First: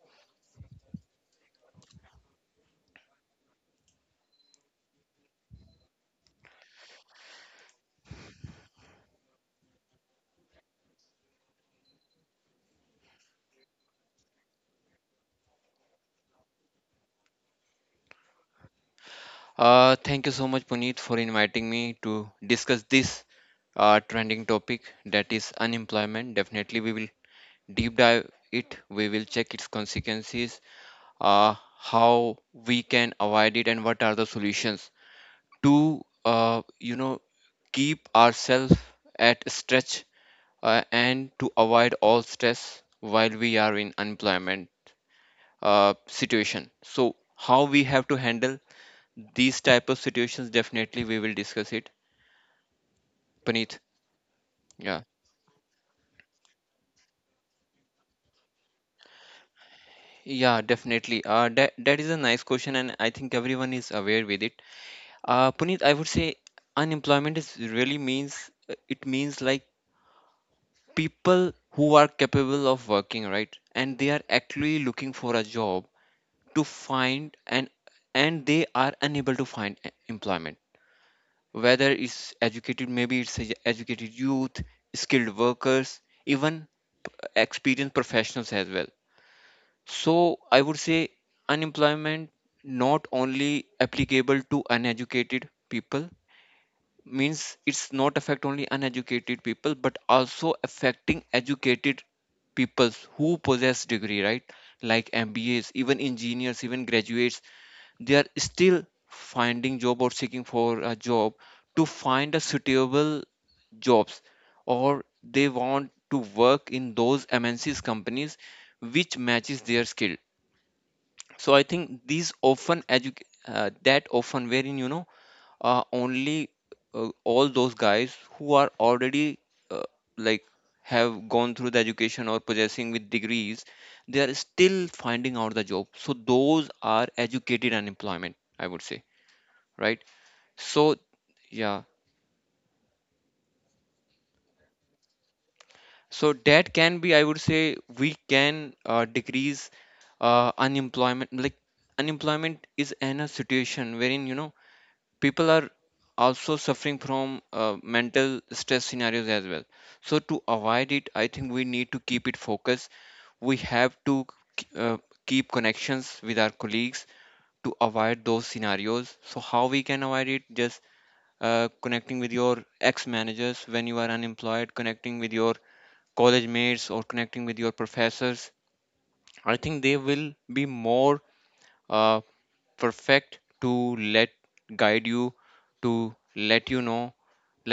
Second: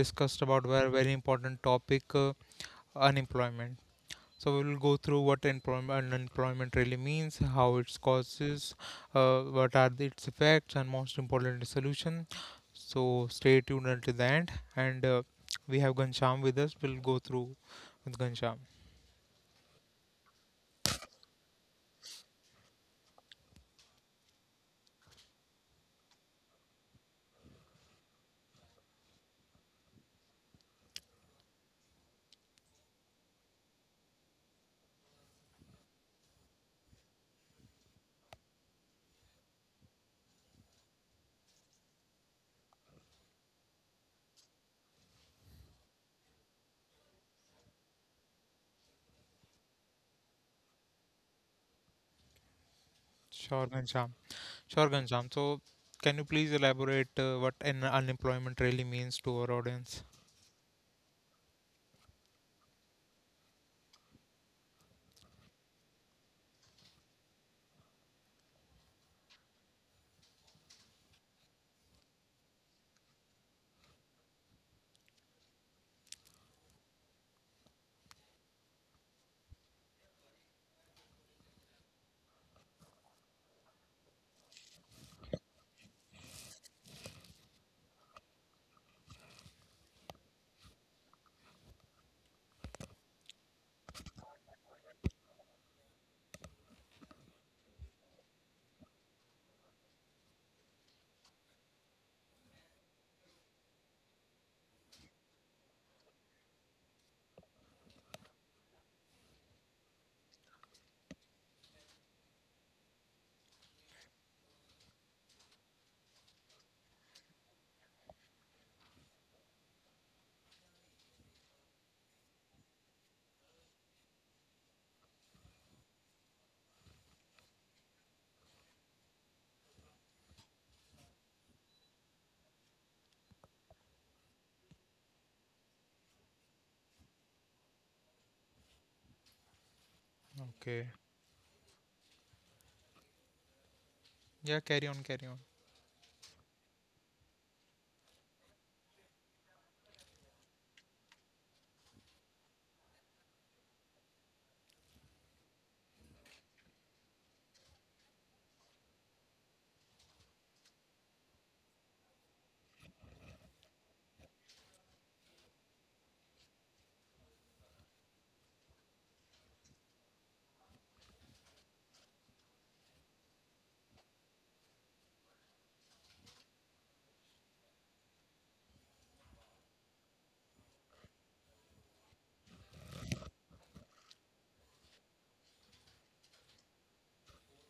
discuss about very important topic, unemployment. So we will go through what employment unemployment really means, how its causes, what are the, its effects, and most important the solution. So stay tuned until the end, and we have Gansham with us. We'll go through with Gansham. Thank you so much, Puneet, for inviting me to discuss this trending topic, that is unemployment. Definitely, we will deep dive it. We will check its consequences, how we can avoid it, and what are the solutions to, keep ourselves at stretch and to avoid all stress while we are in unemployment situation. So, how we have to handle these type of situations? Definitely, we will discuss it, Sure, Puneet. Gansham. Sure, Yeah. Ghanshyam. So, can you please elaborate what an unemployment really means to our audience? Yeah, definitely. That is a nice question, and I think everyone is aware with it. Puneet, I would say unemployment is really means, it means like people who are capable of working, right? And they are actually looking for a job to find, and they are unable to find employment. Whether it's educated, maybe it's educated youth, skilled workers, even p- experienced professionals as well. So I would say unemployment not only applicable to uneducated people, means it's not affect only uneducated people but also affecting educated peoples who possess degree, right? Like MBAs, even engineers, even graduates, they are still finding job or seeking for a job, to find a suitable jobs, or they want to work in those MNCs companies which matches their skill. So I think these often that often, wherein only, all those guys who are already, uh, like, have gone through the education or possessing with degrees, they are still finding out the job. So those are educated unemployment, I would say. Right. So Okay. yeah. Yeah, carry on, carry on. So that can be, I would say we can decrease unemployment. Like, unemployment is in a situation, wherein people are also suffering from mental stress scenarios as well. So to avoid it, I think we need to keep it focused. We have to k- uh, keep connections with our colleagues to avoid those scenarios. So how we can avoid it? Just connecting with your ex managers when you are unemployed, connecting with your college mates, or connecting with your professors. I think they will be more uh, perfect to let guide you, to let you know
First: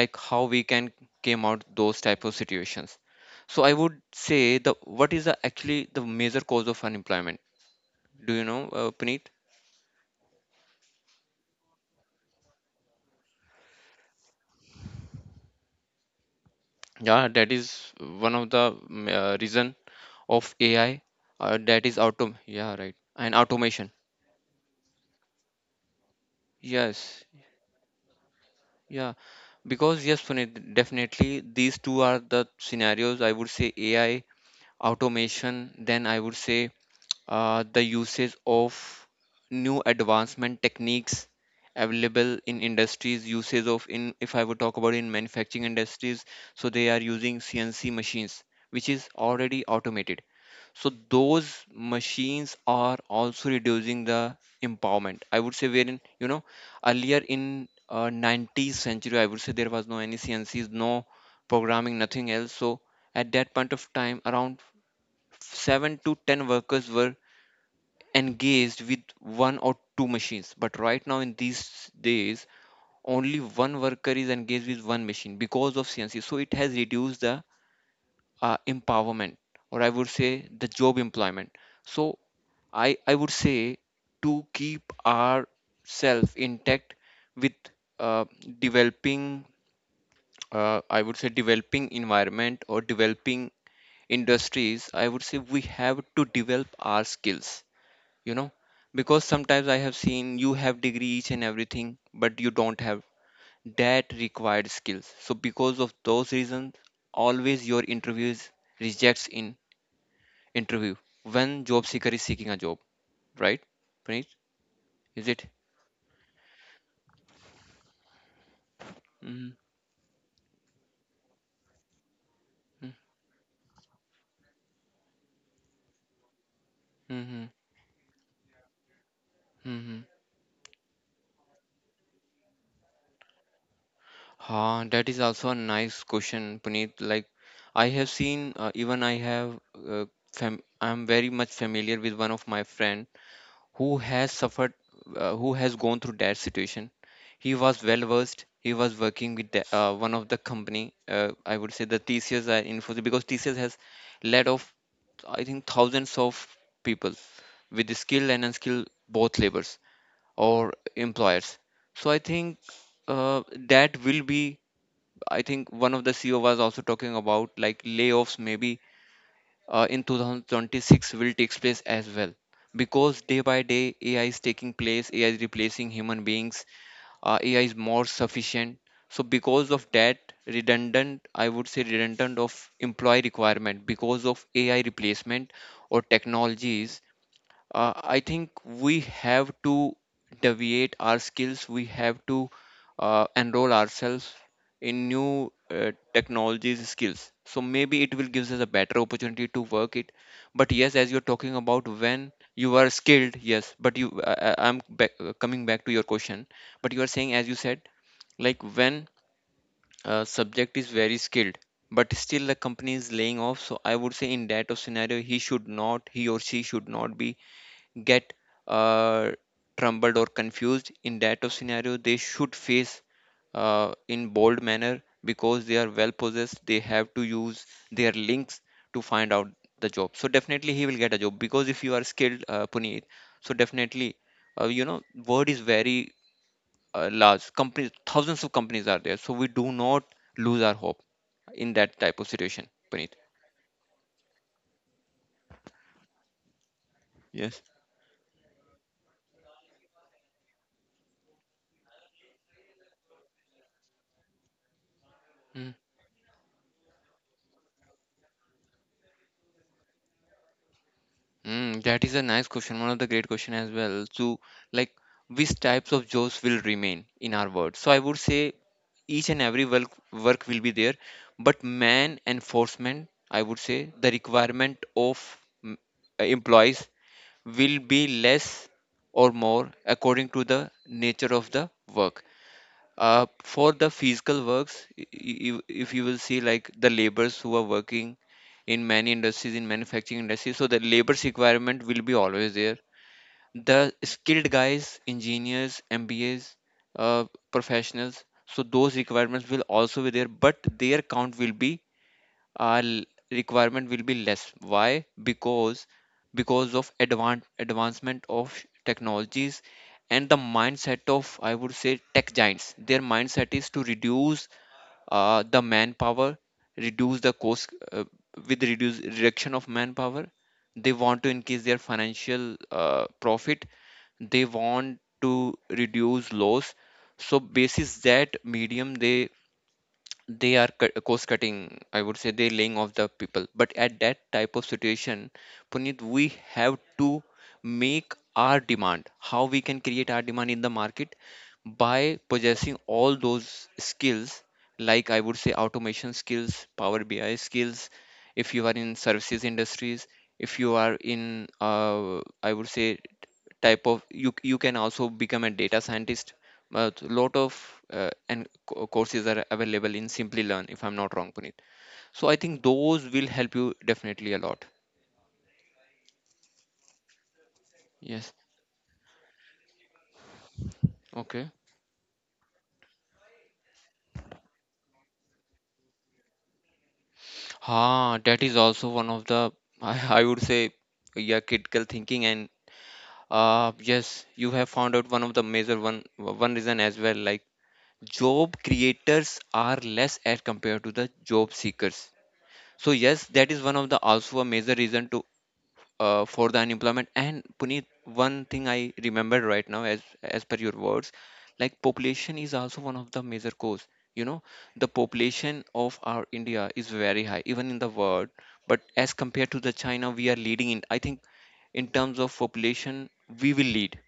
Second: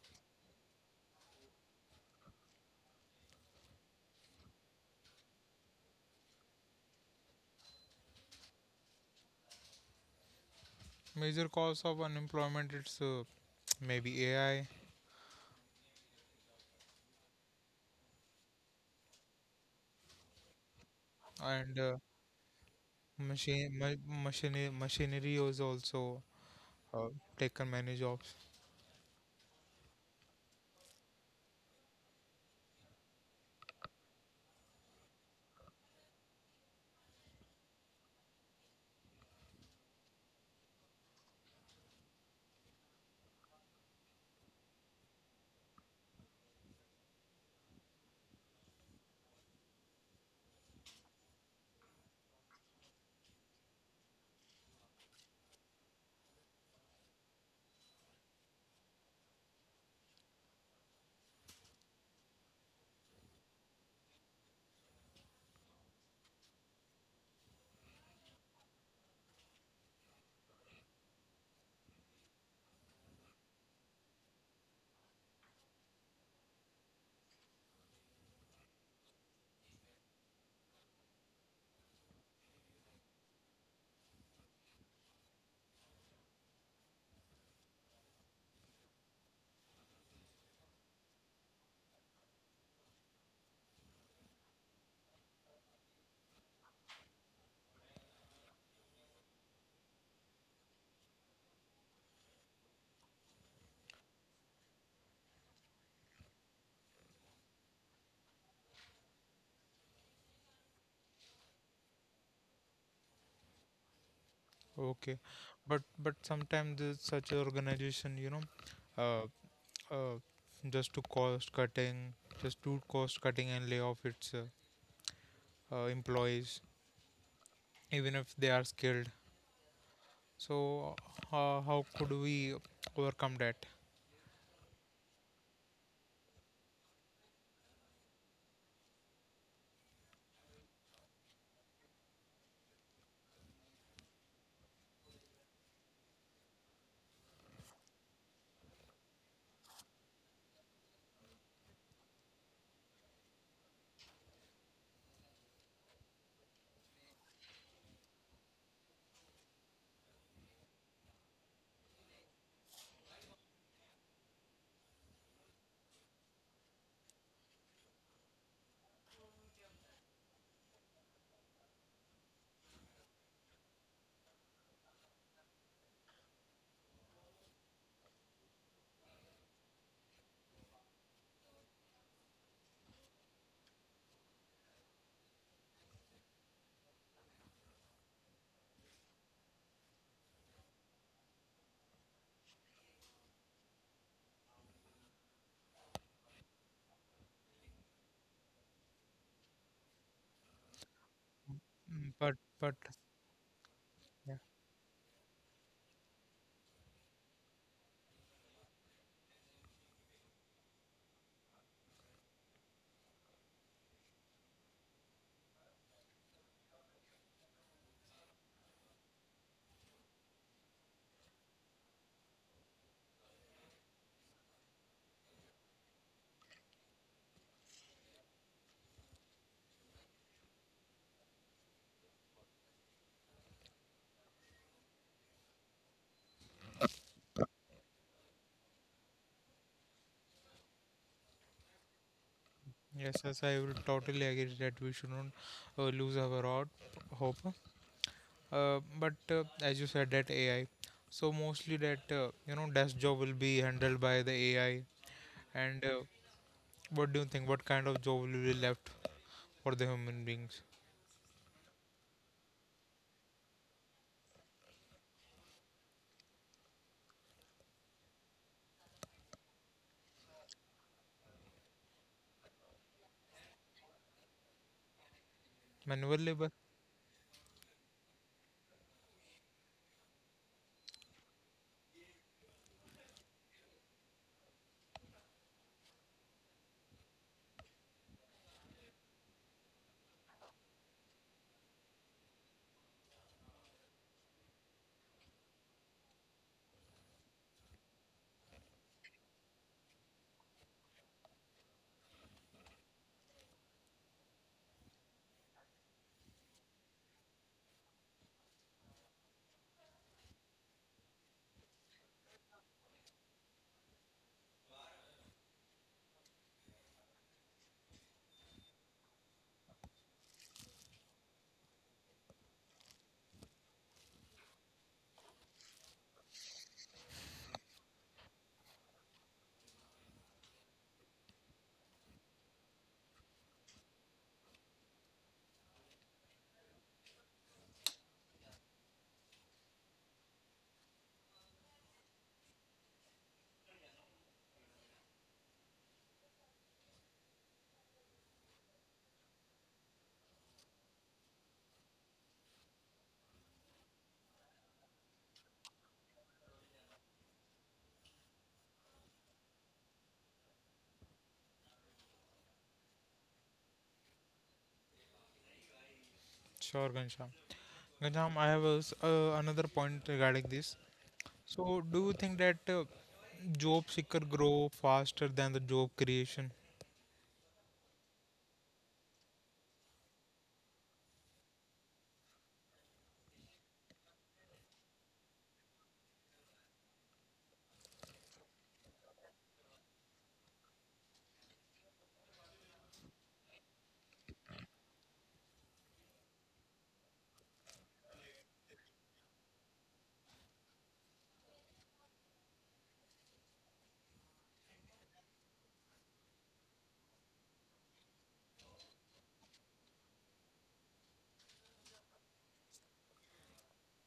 like how we can came out those type of situations. So I would say the, what is the, actually, the major cause of unemployment? Do you know, Puneet? Major cause of unemployment it's maybe AI Yeah, that is one of the reason, of ai, and that is auto, yeah, right, and machine automation. Machinery is also uh, Yes. taken many jobs. Yeah. Because yes, Puneet, definitely these two are the scenarios, I would say, ai, automation. Then I would say the usage of new advancement techniques available in industries, usage of in, if I would talk about, in manufacturing industries, so they are using cnc machines which is already automated. So those machines are also reducing the empowerment, I would say. Wherein, earlier in 90th century, I would say, there was no any cncs, no programming, nothing else. So at that point of time, around 7 to 10 workers were engaged with one or two machines, but right now in these days only one worker is engaged with one machine because of cnc. So it has reduced the empowerment, or I would say the job employment. So I would say, to keep ourself intact with uh, developing, I would say developing environment, or developing industries, I would say we have to develop our skills, you know because sometimes I have seen you have degrees and everything but you don't have that required skills. So because of those reasons, always your interviews rejects in interview when job seeker is seeking a job. Right, right. Okay, Is it? But sometimes this such organization, you know, Mm-hmm. uh, uh, just to cost cutting, just do cost cutting and lay off its employees, Mm-hmm. even if they are skilled. Mm-hmm. So how could we overcome that? Ah, that is also a nice question, Puneet. Like, I have seen, even I have, uh, fam I'm very much familiar with one of my friend who has suffered, who has gone through that situation. He was well versed. He was working with the, one of the company. I would say, the TCS or Infosys, because TCS has let off, I think, thousands of people, with the skilled and unskilled, both labors or employers. So I think uh, that will be. I think one of the CEO was also talking about, like, layoffs maybe in 2026 will takes place as well, because day by day ai is taking place, ai is replacing human beings. Ai is more sufficient. So because of that, redundant, I would say, redundant of employee requirement because of ai replacement or technologies, I think we have to deviate our skills. We have to enroll ourselves in new technologies skills. So maybe it will gives us a better opportunity to work it. But yes, as you're talking about Mm, when But but you are skilled, yes. But you, yeah, I'm back, coming back to your question. But you are saying, as you said, like when a subject is very skilled but still the company is laying off. So I would say, in that of scenario, he should not, he or she should not be get uh, trembled or confused in that of scenario. They should face in bold manner, because they are well possessed. They have to use their links to find out the job. So definitely he will get a job, because if you are skilled, Puneet, so definitely, uh, you know word is very large, companies, thousands of companies are there, so we do not lose our hope in that type of situation, Puneet. yes, yes, I will totally agree that we shouldn't lose our out hope. Yes. But as you said, that AI. So mostly that you know desk job will be handled by the AI. And what do you think? What kind of job will be left for the human beings? Mm, that is a nice question. One of the great question as well. So, like, which types of jobs will remain in our world? So, I would say each and every work will be there, but man enforcement, I would say the requirement of mm, Manual labor? employees will be less or more according to the nature of the work. For the physical works, if you will see like the laborers who are working in many industries, in manufacturing industry, so the labor's requirement will be always there. The skilled guys, engineers, MBAs, uh, professionals, so those requirements will also be there, but their count will be, our requirement will be less. Why? Because of advancement of technologies, and the mindset of, I would say, tech giants. Their mindset is to reduce the manpower, reduce the cost, with reduce reduction of manpower. They want to increase their financial profit. They want to reduce loss. So basis that medium, they are cost cutting, I would say. They're laying off the people. But at that type of situation, Puneet, we have to make our demand, how we can create our demand in the market, by possessing all those skills, like, I would say, automation skills, power bi skills. If you are in services industries, if you are in I would say, type of, you can also become a data scientist. A lot of courses are available in Simply Learn, if I'm not wrong, Puneet. So I think those will help you, definitely, a lot. Sure, Gansham. Yes. Gansham, I have a s another point regarding this. Okay. So, do you think that job seeker grow faster than the job creation? Ah, that is also one of the I would say, yeah, critical thinking, and yes, you have found out one of the major, one reason as well, like job creators are less as compared to the job seekers. So yes, that is one of the, also a major reason to, for the unemployment. And Puneet, one thing I remember right now, as per your words, like population is also one of the major cause. You know, the population of our India is very high, even in the world. But as compared to the China, we are leading in. I think, in terms of population, we will lead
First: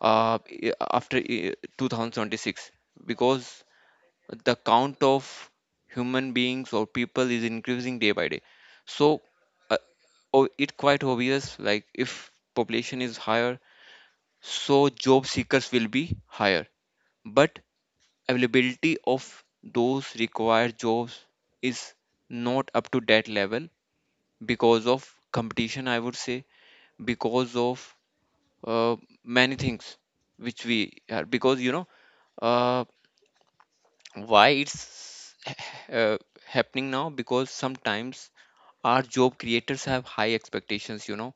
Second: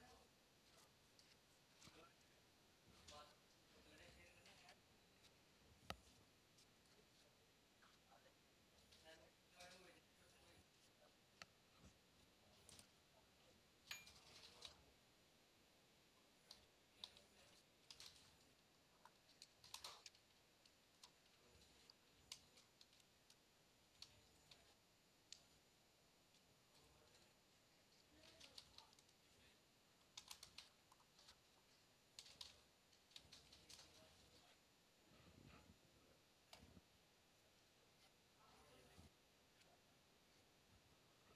after 2026, because the count of human beings or people is increasing day by day. So uh, oh, it's quite obvious, like if population is higher, so job seekers will be higher, but availability of those required jobs is not up to that level, because of competition, I would say, because of uh, many things which we are, because, uh, why it's uh, happening now. Because sometimes our job creators have high expectations,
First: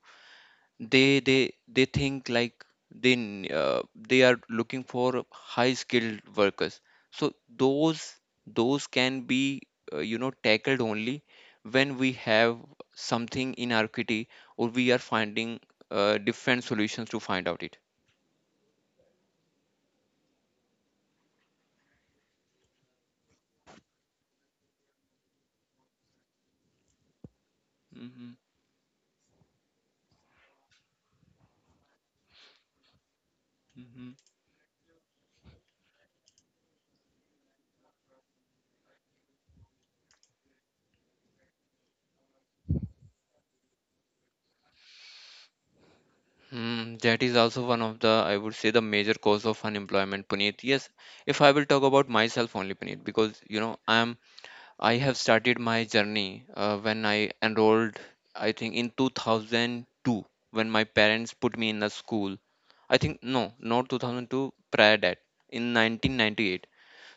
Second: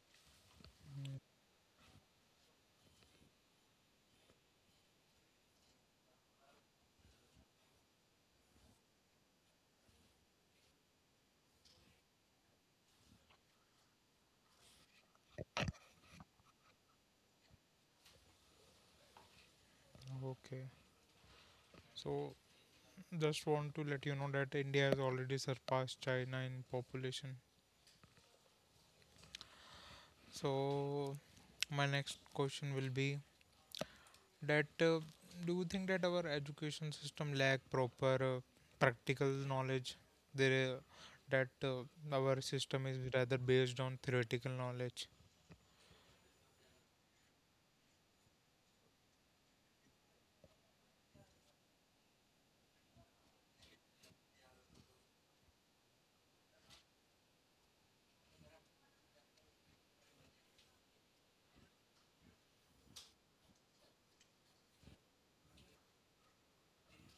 they think like, they n- uh, they are looking for high skilled workers, so those can be tackled only when we have something in our kitty, or we are finding different solutions to find out it. Okay. So, just want to let you know that India has already surpassed China in population. Hmm. So, my next question will be that do you think that our education system lack proper practical knowledge? There, that our system is rather based on theoretical knowledge. Mm, that is also one of the, I would say, the major cause of unemployment, Puneet. Yes, if I will talk about myself only, Puneet, because you know, I am, I have started my journey when I enrolled, I think in 2002, when my parents put me in a school. I think no, not 2002, prior that, in 1998.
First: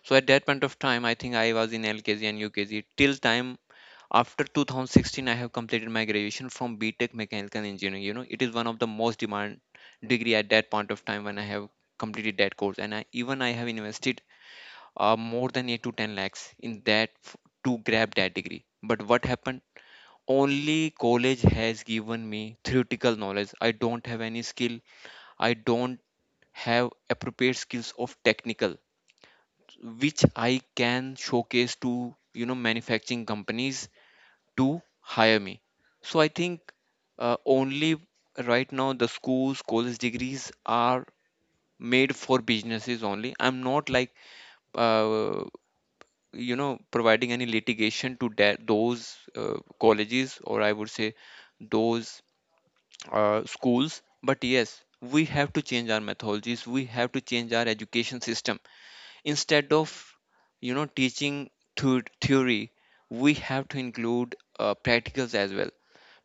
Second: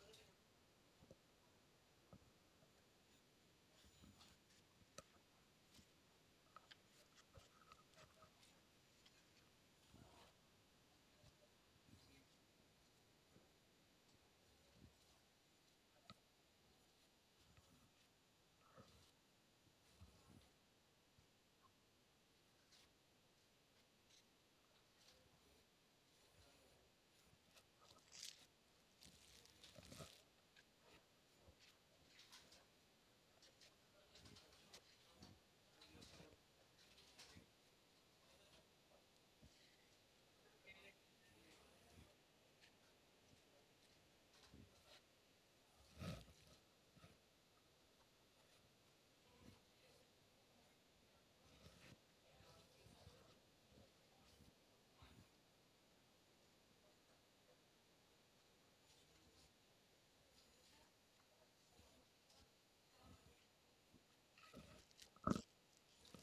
So at that point of time, I think I was in LKG and UKG. Till time after 2016, I have completed my graduation from BTech mechanical engineering. You know, it is one of the most demand degree at that point of time when I have completed that course. And even I have invested more than 8 to 10 lakhs in that to grab that degree. But what happened, only college has given me theoretical knowledge. I don't have any skill. I don't have appropriate skills of technical which I can showcase to, you know, manufacturing companies to hire me. So I think, only right now, the schools, college degrees are made for businesses only. I'm not like, uh, you know, providing any litigation to that those colleges, or I would say those schools. But yes, we have to change our methodologies. We have to change our education system, instead of, you know, teaching through theory, we have to include practicals as well.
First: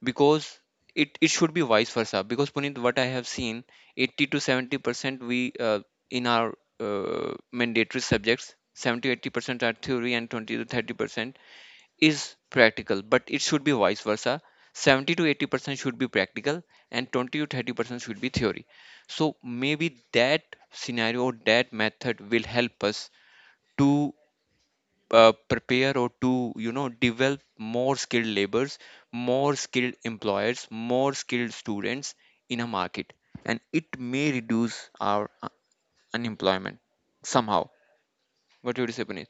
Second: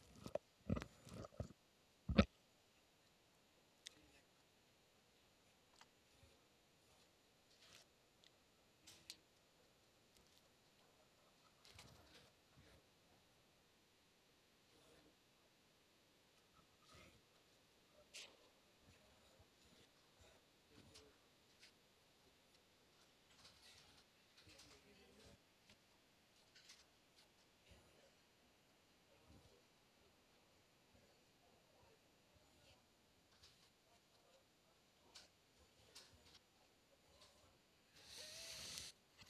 Because it should be vice versa. Because, Puneet, what I have seen, 80 to 70% we in our mandatory subjects, 70-80% are theory and 20 to 30% is practical. But it should be vice versa. 70 to 80% should be practical and 20 to 30% should be theory. So maybe that scenario, that method, will help us to prepare, or to, you know, develop more skilled laborers, more skilled employers, more skilled students in a market. And it may reduce our unemployment somehow. What do you say, Puneet?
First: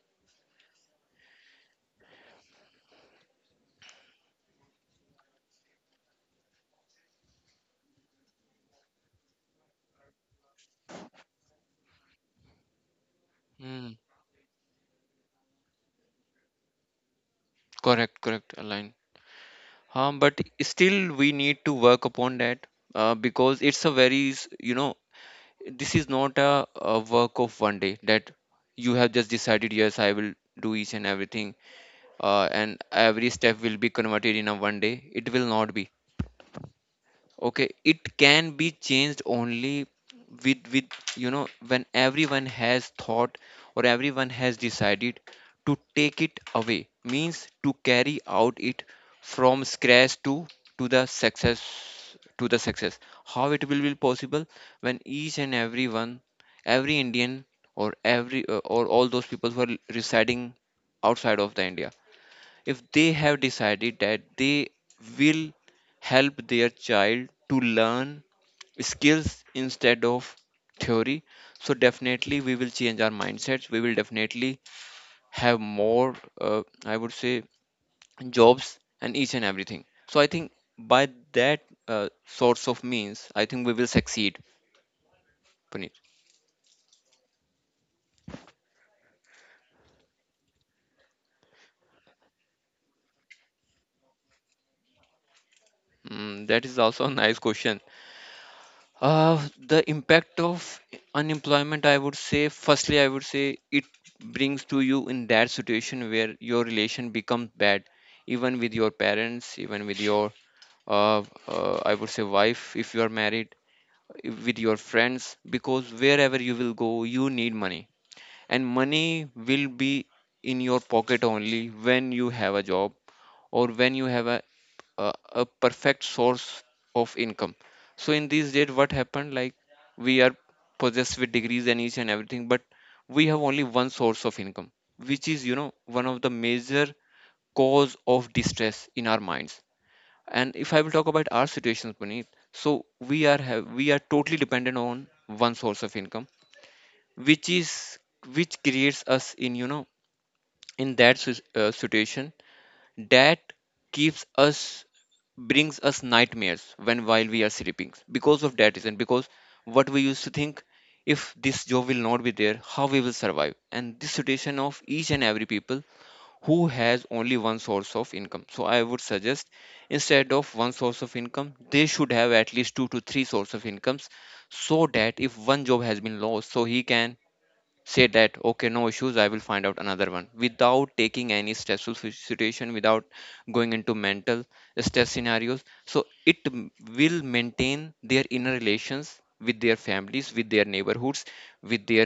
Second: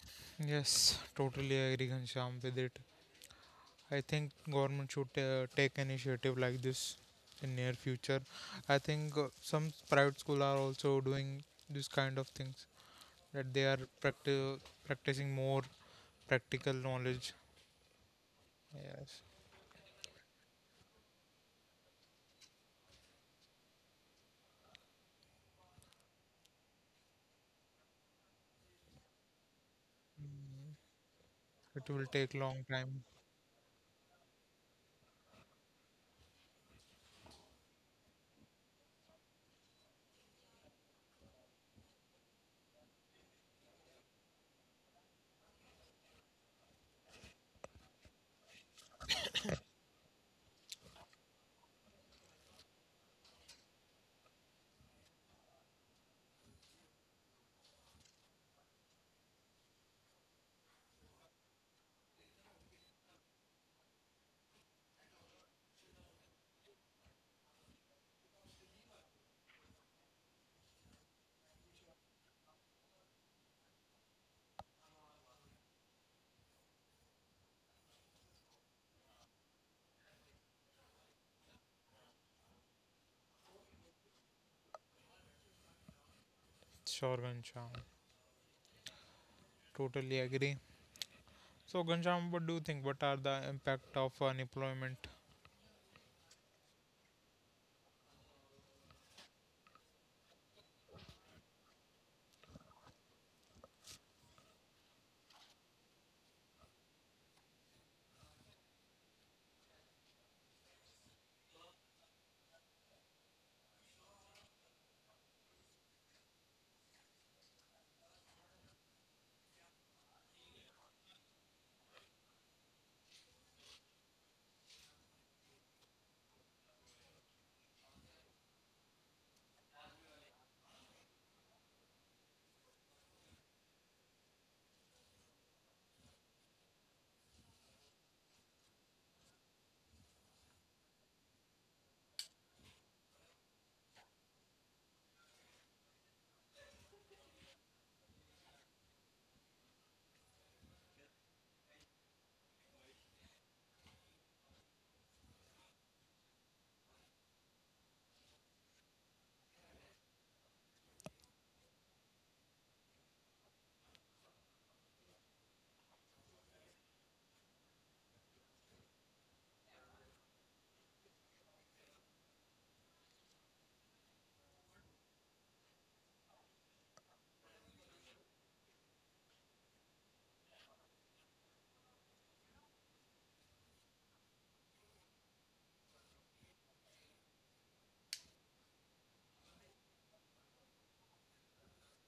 Yes, totally agree, Ghanshyam, with it. I think government should take initiative like this in near future. I think some private school are also doing this kind of things that they are Hmm. practi- practicing more practical knowledge. Correct, correct, Align. Yes, But still, we need to work upon that, because it's a very, you know, this is not a work of one day that you have just decided, yes, I will do each and everything. it will take long And time. every step will be converted in a one day, it will not be okay. It can be changed only with, you know, when everyone has thought, or everyone has decided to take it away, means to carry out it from scratch to the success. How it will be possible? When each and everyone, every Indian, or every or all those people who are residing outside of the India, if they have decided that they will help their child to learn skills instead of theory, so definitely we will change our mindsets. We will definitely have more, I would say, jobs and each and everything. So I think by that sorts of means, I think we will succeed, Puneet. Sure, Gansham. Totally agree. So, Gansham, what do you think? What are the impact of unemployment, That is also a nice question. The impact of unemployment, I would say, firstly, I would say it brings to you in that situation where your relation becomes bad, even with your parents, even with your, I would say, wife, if you are married, with your friends, because wherever you will go, you need money. And money will be in your pocket only when you have a job, or when you have a perfect source of income. So in these days, what happened, like, we are possessed with degrees and each and everything, but we have only one source of income, which is, you know, one of the major cause of distress in our minds. And if I will talk about our situations, Puneet, so we are totally dependent on one source of income, which is which creates us in, you know, in that situation, that keeps us brings us nightmares when while we are sleeping, because of that reason. Because what we used to think, if this job will not be there, how we will survive. And this situation of each and every people who has only one source of income. So I would suggest instead of one source of income, they should have at least two to three source of incomes. So that if one job has been lost, so he can say that, okay, no issues, I will find out another one without taking any stressful situation, without going into mental stress scenarios. So it will maintain their inner relations with their families, with their neighborhoods, with their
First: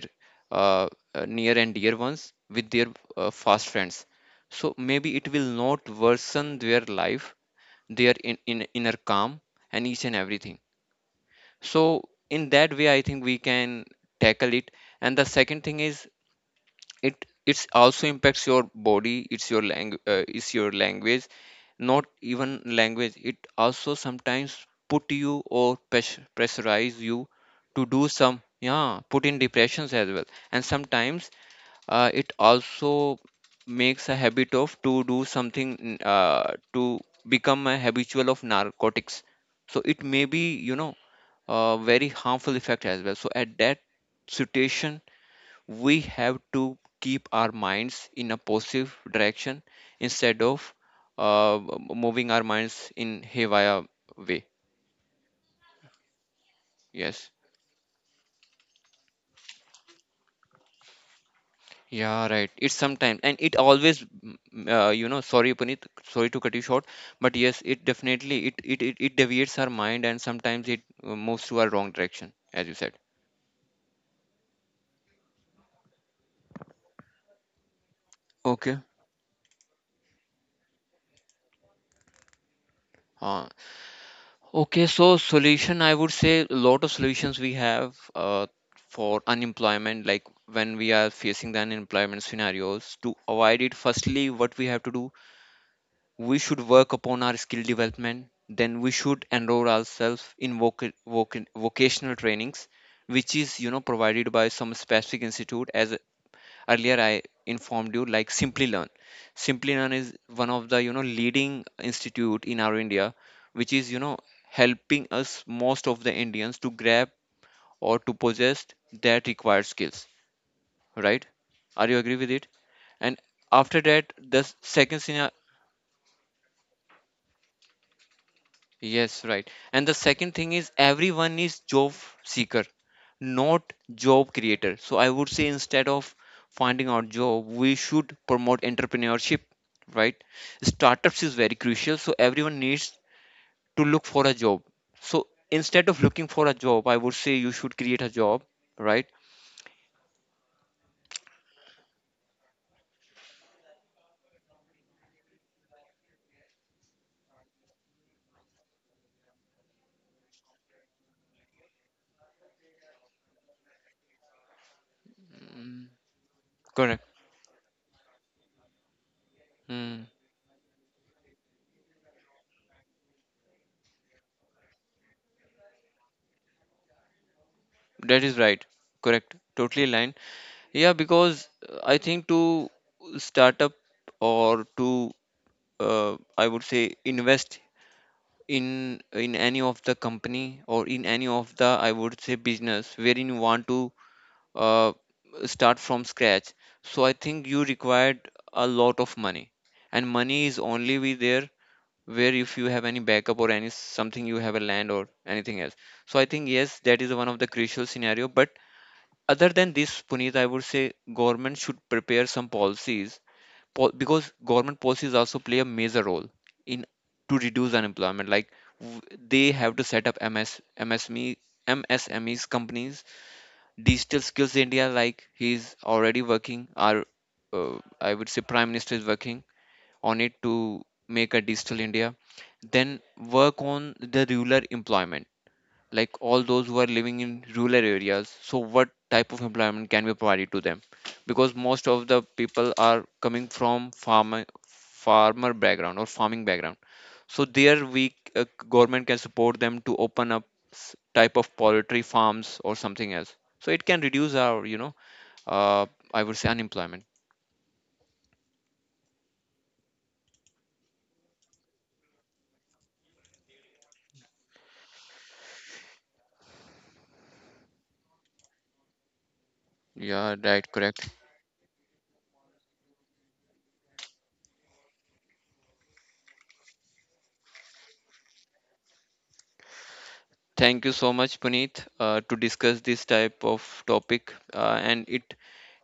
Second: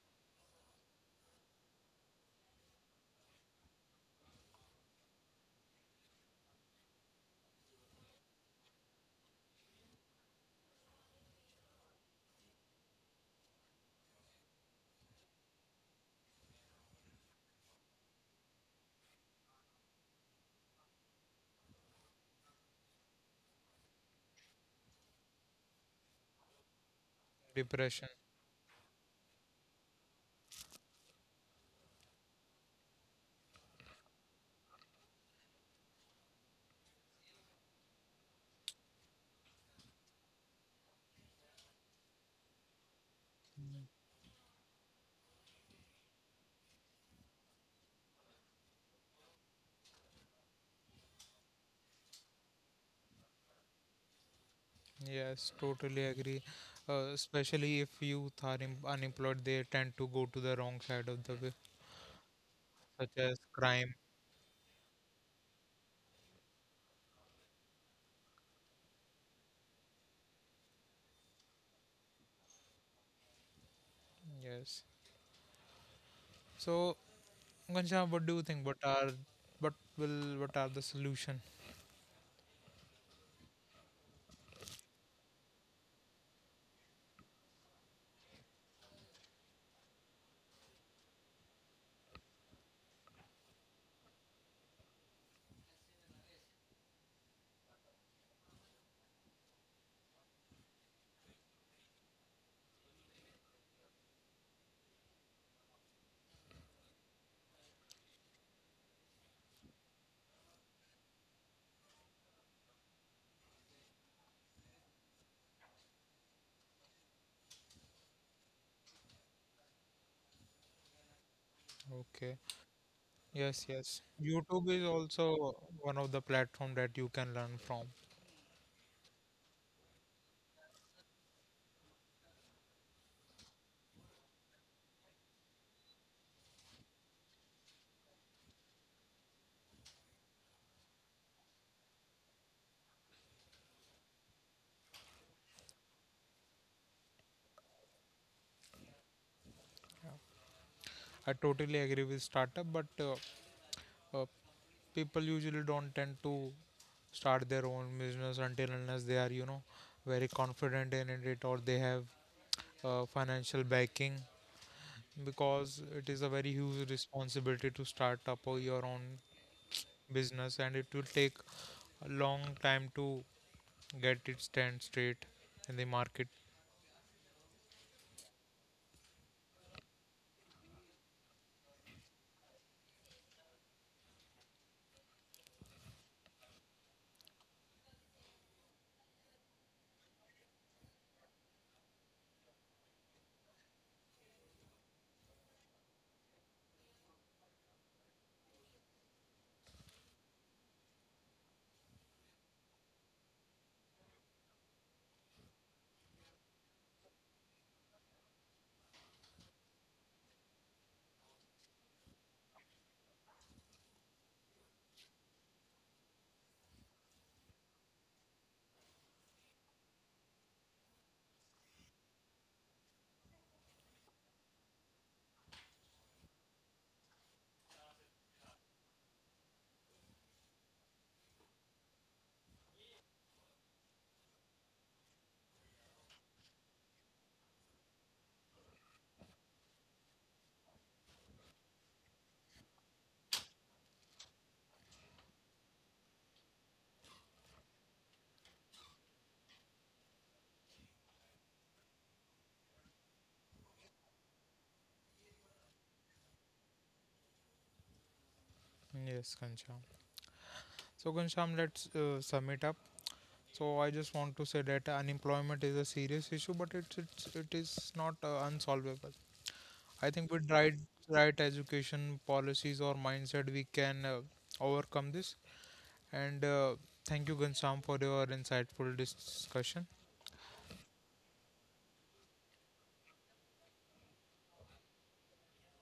uh, near and dear ones, with their fast friends. So maybe it will not worsen their life, their inner calm and each and everything. So in that way I think we can tackle it. And the second thing is, it's also impacts your body. It's your language, not even language, it also sometimes put you, or pressurize you to do depression? some, yeah, put in depressions as well. And sometimes it also makes a habit of to do something, to become a habitual of narcotics. So it may be, you know, a very harmful effect as well. So at that situation, we have to keep our minds in a positive direction, instead of uh, moving our minds in haywire way. Yes, totally agree. Yes, Especially if youth are unemployed, they tend to go to the wrong side of the way. yeah, right. It's Such sometimes and as it crime. always, you know, sorry, Puneet, sorry to cut you short. But yes, it definitely, it deviates our mind. And sometimes it moves to a wrong direction, as you said. Yes. So, Ghanshyam, what do you think? Okay. What will what are the solution? Uh, Okay, so solution, I would say a lot of solutions we have for unemployment, like when we are facing the unemployment scenarios. To avoid it, firstly, what we have to do, we should work upon our skill development. Then we should enroll ourselves in vocational trainings, which is, you know, provided by some specific institute. As earlier I informed you, like Simply Learn is one of the, you know, leading institute in our India, which is, you know, helping us most of the Indians to grab, or to possess, that required skills. Right? Are you agree with Okay. it? And Yes, after yes. that, the YouTube is second scenario. also one of the platform that you can learn from. Yes, right. And the second thing is, everyone is job seeker, not job creator. So I would say instead of finding out job, we should promote entrepreneurship. Right? Startups is very crucial. So everyone needs to look for a job. So instead of looking for a job, I would say you should create a job. Right? I totally agree with startup, but uh, people usually don't tend to start their own business until unless they are you know very confident in it or they have financial backing because Mm, it is a very huge correct. responsibility to start up or your own Mm, business and it will take a long time to get it stand straight in the market. that is right. Correct. Totally aligned. Yeah, because I think to start up, or to I would say invest in any of the company, or in any of the, I would say, business wherein you want to uh, start from scratch. So I think you required a lot of money. And money is only be there where if you have any backup or any something, you have a land or anything else. So I think yes, that is one of the crucial scenario. But other than this, Puneet, I would say government should prepare some policies, because government policies also play a major role in to reduce unemployment. Like w- they have to set up ms msme MSMEs companies, digital skills India. Like he's already working, our uh, I would say prime minister is working on it to make a digital India. Then work on the rural employment. Like all those who are living in rural areas, so what type of employment can be provided to them, because most of the people are coming from farmer background, or farming background. So there we, government can support them to open up type of poultry farms or something else. So it can reduce our, you know, uh, I would say unemployment. Yes, Ghanshyam. So, Ghanshyam, let's sum it up. So, I just want to say that unemployment is a serious issue, but it is not unsolvable. I Yeah, think with right, right correct. right education policies or mindset, we can overcome this. And thank you, Ghanshyam, for your insightful discussion. Thank you so much, Puneet, to discuss this type of topic, and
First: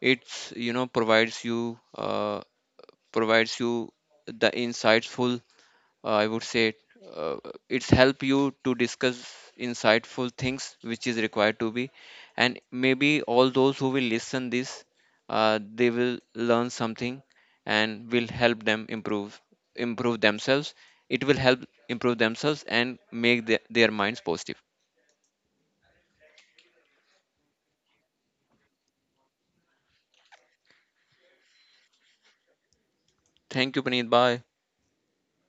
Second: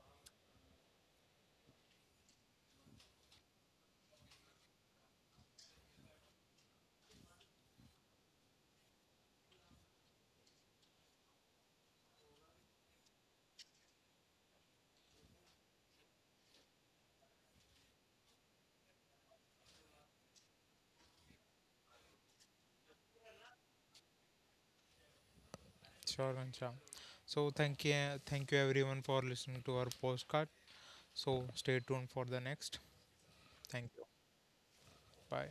it's, you know, provides you provides you the insightful. I would say uh, it's help you to discuss insightful things which is required to be. And maybe all those who will listen this, they will learn something and will help them improve themselves. It will help improve themselves, and make their minds positive. Sure, Ghanshyam. So thank you everyone for listening to our postcard. So stay tuned for the next. Thank you, Thank you. Puneet. Bye. Bye.